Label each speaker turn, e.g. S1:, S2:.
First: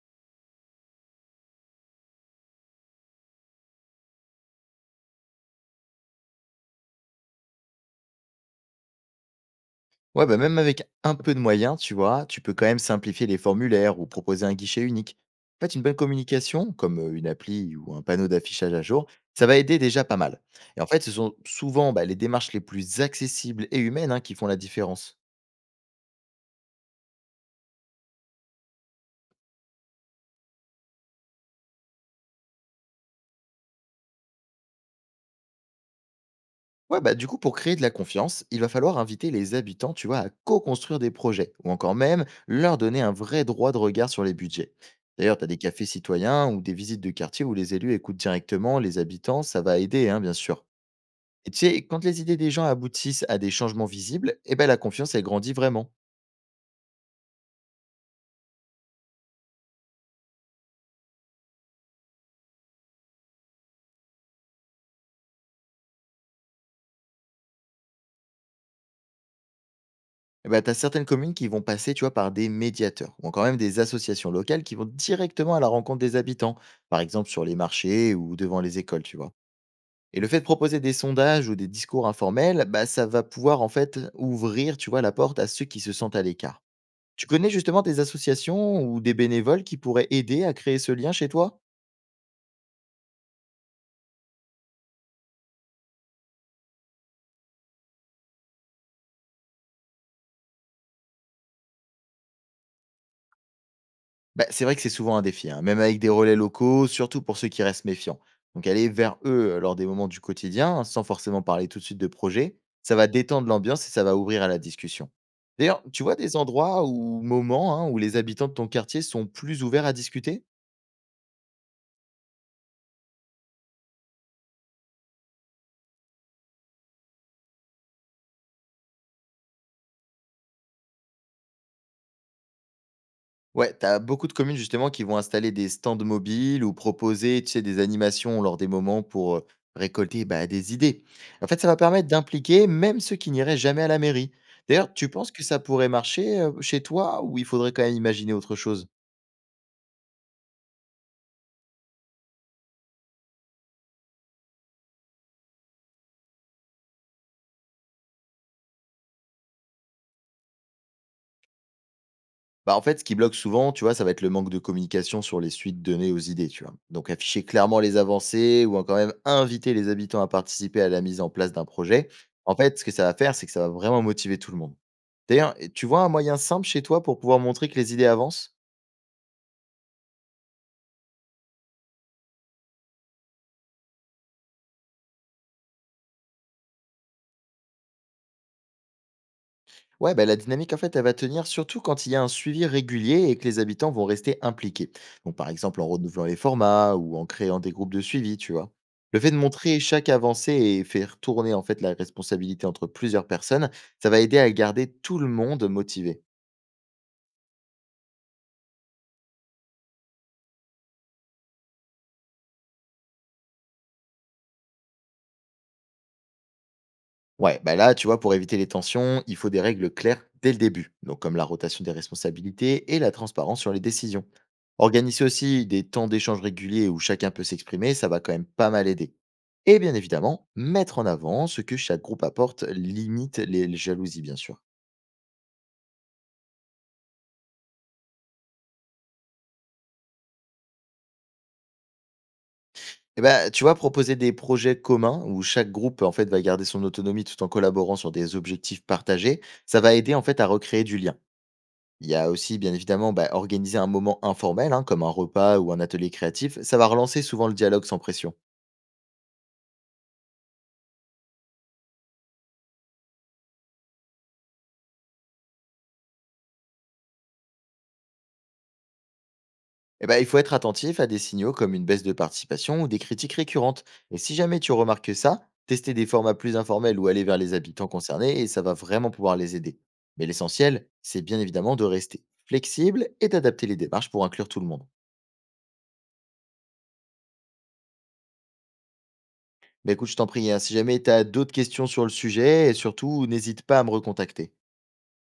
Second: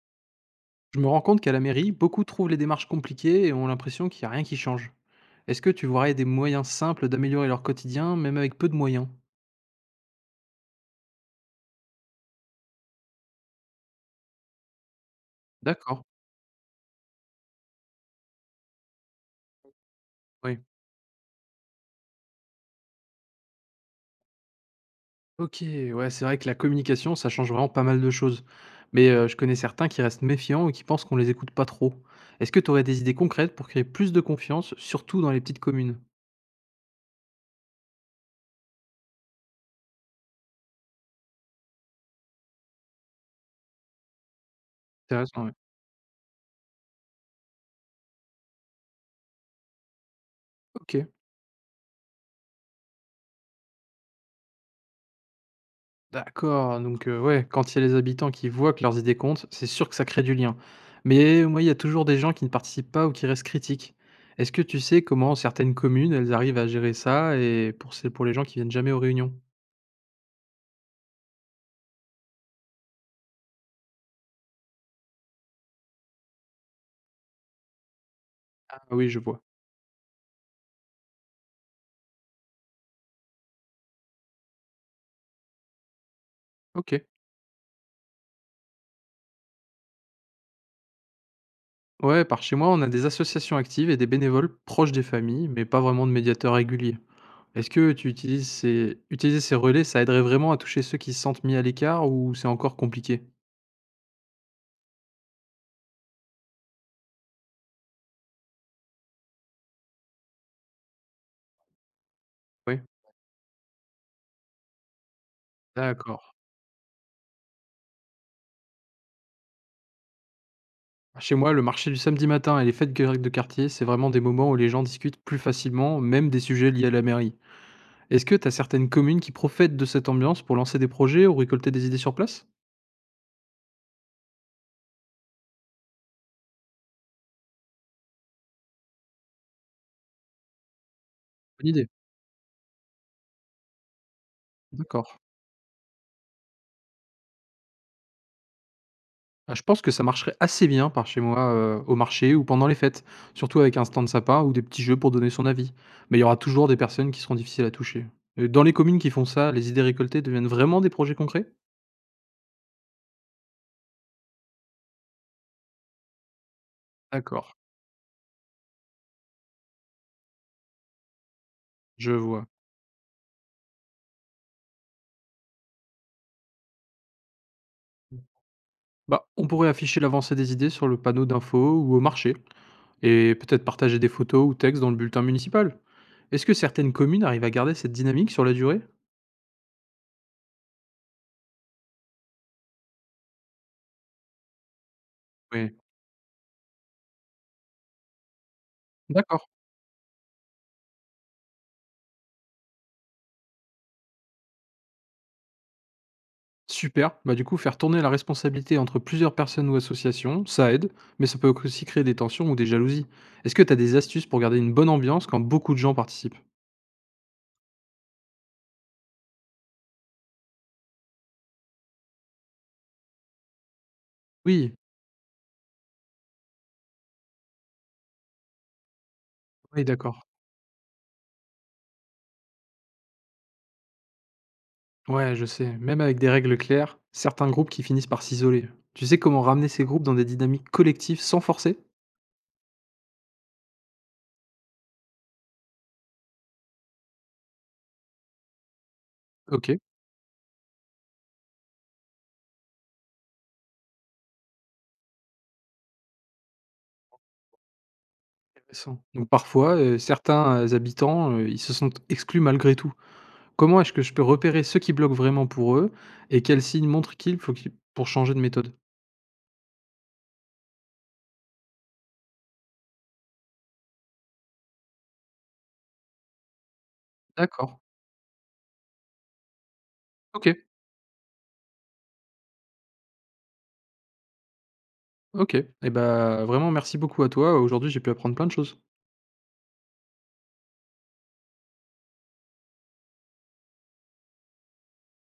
S1: Je me rends compte qu'à la mairie, beaucoup trouvent les démarches compliquées et ont l'impression qu'il n'y a rien qui change. Est-ce que tu voudrais des moyens simples d'améliorer leur quotidien, même avec peu de moyens.
S2: Ouais, bah, même avec un peu de moyens, tu vois, tu peux quand même simplifier les formulaires ou proposer un guichet unique. En fait, une bonne
S1: D'accord,
S2: communication, comme une appli ou un panneau d'affichage à jour, ça va aider déjà pas mal.
S1: oui.
S2: Et en fait, ce sont souvent bah, les démarches les plus accessibles et humaines hein, qui font la différence.
S1: Ok, ouais, c'est vrai que la communication, ça change vraiment pas mal de choses. Mais je connais certains qui restent méfiants et qui pensent qu'on les écoute pas trop. Est-ce que tu aurais des idées concrètes pour créer plus de confiance, surtout dans les petites communes.
S2: Ouais, bah du coup, pour créer de la confiance, il va falloir inviter les habitants, tu vois, à co-construire des projets, ou encore même leur donner un vrai droit de regard sur les budgets. D'ailleurs,
S1: Intéressant,
S2: tu as
S1: ouais.
S2: des cafés citoyens ou des visites de quartier où les élus écoutent directement les habitants, ça va aider, hein, bien sûr.
S1: Ok.
S2: Et tu sais, quand les idées des gens aboutissent à des changements visibles, eh ben, la confiance, elle grandit vraiment.
S1: D'accord, donc ouais, quand il y a les habitants qui voient que leurs idées comptent, c'est sûr que ça crée du lien. Mais moi, il y a toujours des gens qui ne participent pas ou qui restent critiques. Est-ce que tu sais comment certaines communes, elles arrivent à gérer ça et pour les gens qui viennent jamais aux réunions?
S2: Eh ben, tu as certaines communes qui vont passer tu vois, par des médiateurs, ou encore même des associations locales qui vont directement à la rencontre des habitants, par exemple sur les marchés ou devant les
S1: Ah
S2: écoles,
S1: oui,
S2: tu
S1: je
S2: vois.
S1: vois.
S2: Et le fait de proposer des sondages ou des discours informels, bah, ça va pouvoir en fait ouvrir tu vois, la porte à ceux qui se sentent à l'écart.
S1: OK.
S2: Tu connais justement des associations ou des bénévoles qui pourraient aider à créer ce lien chez toi?
S1: Ouais, par chez moi, on a des associations actives et des bénévoles proches des familles, mais pas vraiment de médiateurs réguliers. Est-ce que tu utilises ces utiliser ces relais, ça aiderait vraiment à toucher ceux qui se sentent mis à l'écart ou c'est encore compliqué?
S2: Bah, c'est vrai que c'est souvent un défi, hein, même avec des relais locaux, surtout pour ceux qui restent méfiants. Donc aller vers eux lors des moments du quotidien, hein, sans forcément parler tout de suite de projet,
S1: Oui,
S2: ça va détendre l'ambiance et ça va ouvrir à la discussion. D'ailleurs, tu vois
S1: d'accord.
S2: des endroits ou moments hein, où les habitants de ton quartier sont plus ouverts à discuter?
S1: Chez moi, le marché du samedi matin et les fêtes grecques de quartier, c'est vraiment des moments où les gens discutent plus facilement, même des sujets liés à la mairie. Est-ce que tu as certaines communes qui profitent de cette ambiance pour lancer des projets ou récolter des idées sur place.
S2: Ouais, t'as beaucoup de communes justement qui vont installer des stands mobiles ou proposer, tu sais, des animations lors des moments pour récolter bah, des idées. En fait,
S1: Bonne
S2: ça va
S1: idée.
S2: permettre d'impliquer même ceux qui n'iraient jamais à la mairie. D'ailleurs,
S1: D'accord.
S2: tu penses que ça pourrait marcher chez toi ou il faudrait quand même imaginer autre chose?
S1: Ah, je pense que ça marcherait assez bien par chez moi au marché ou pendant les fêtes, surtout avec un stand sympa ou des petits jeux pour donner son avis. Mais il y aura toujours des personnes qui seront difficiles à toucher. Dans les communes qui font ça, les idées récoltées deviennent vraiment des projets concrets.
S2: Bah en fait, ce qui bloque souvent, tu vois, ça va être le manque de communication sur les suites données aux idées, tu vois. Donc afficher
S1: D'accord,
S2: clairement les avancées ou quand même inviter les habitants à participer à la mise en place d'un projet.
S1: je vois.
S2: En fait, ce que ça va faire, c'est que ça va vraiment motiver tout le monde. D'ailleurs, et tu vois un moyen simple chez toi pour pouvoir montrer que les idées avancent?
S1: Bah, on pourrait afficher l'avancée des idées sur le panneau d'infos ou au marché. Et peut-être partager des photos ou textes dans le bulletin municipal. Est-ce que certaines communes arrivent à garder cette dynamique sur la durée?
S2: Ouais, bah, la dynamique, en fait, elle va tenir surtout quand il y a un suivi régulier et que les habitants vont rester impliqués. Donc, par
S1: Oui.
S2: exemple, en renouvelant les formats ou en créant des groupes de suivi, tu vois. Le fait de
S1: D'accord.
S2: montrer chaque avancée et faire tourner, en fait, la responsabilité entre plusieurs personnes, ça va aider à garder tout le monde motivé.
S1: Super. Bah, du coup, faire tourner la responsabilité entre plusieurs personnes ou associations, ça aide, mais ça peut aussi créer des tensions ou des jalousies. Est-ce que tu as des astuces pour garder une bonne ambiance quand beaucoup de gens participent?
S2: Ouais, bah là, tu vois, pour éviter les tensions, il faut des règles claires dès le début, donc comme la rotation des responsabilités et la transparence sur les décisions.
S1: Oui,
S2: Organiser aussi des temps d'échange réguliers où chacun peut s'exprimer, ça va quand même pas mal aider. Et
S1: oui,
S2: bien
S1: d'accord.
S2: évidemment, mettre en avant ce que chaque groupe apporte limite les jalousies, bien sûr.
S1: Ouais, je sais. Même avec des règles claires, certains groupes qui finissent par s'isoler. Tu sais comment ramener ces groupes dans des dynamiques collectives sans forcer?
S2: Et ben, tu vois, proposer des projets communs où chaque groupe en fait va garder son autonomie tout en collaborant sur des objectifs partagés,
S1: Ok.
S2: ça va aider en fait à recréer du lien. Il y a aussi, bien évidemment, bah, organiser un moment informel, hein, comme un repas ou un atelier créatif, ça va relancer souvent le dialogue sans pression.
S1: Intéressant. Donc parfois, certains, habitants, ils se sentent exclus malgré tout. Comment est-ce que je peux repérer ceux qui bloquent vraiment pour eux et quels signes montrent qu'il faut qu'ils pour changer de méthode?
S2: Et ben, il faut être attentif à des signaux comme une baisse de participation ou des critiques récurrentes. Et si jamais tu remarques ça, tester des formats plus informels ou aller vers les
S1: D'accord.
S2: habitants concernés, et ça va vraiment pouvoir les aider. Mais
S1: OK,
S2: l'essentiel, c'est bien évidemment de rester flexible et d'adapter les démarches pour inclure tout le monde.
S1: OK. Et bah, vraiment merci beaucoup à toi. Aujourd'hui, j'ai pu apprendre plein de choses.
S2: Mais écoute, je t'en prie, hein, si jamais tu as d'autres questions sur le sujet, et surtout, n'hésite pas à me recontacter.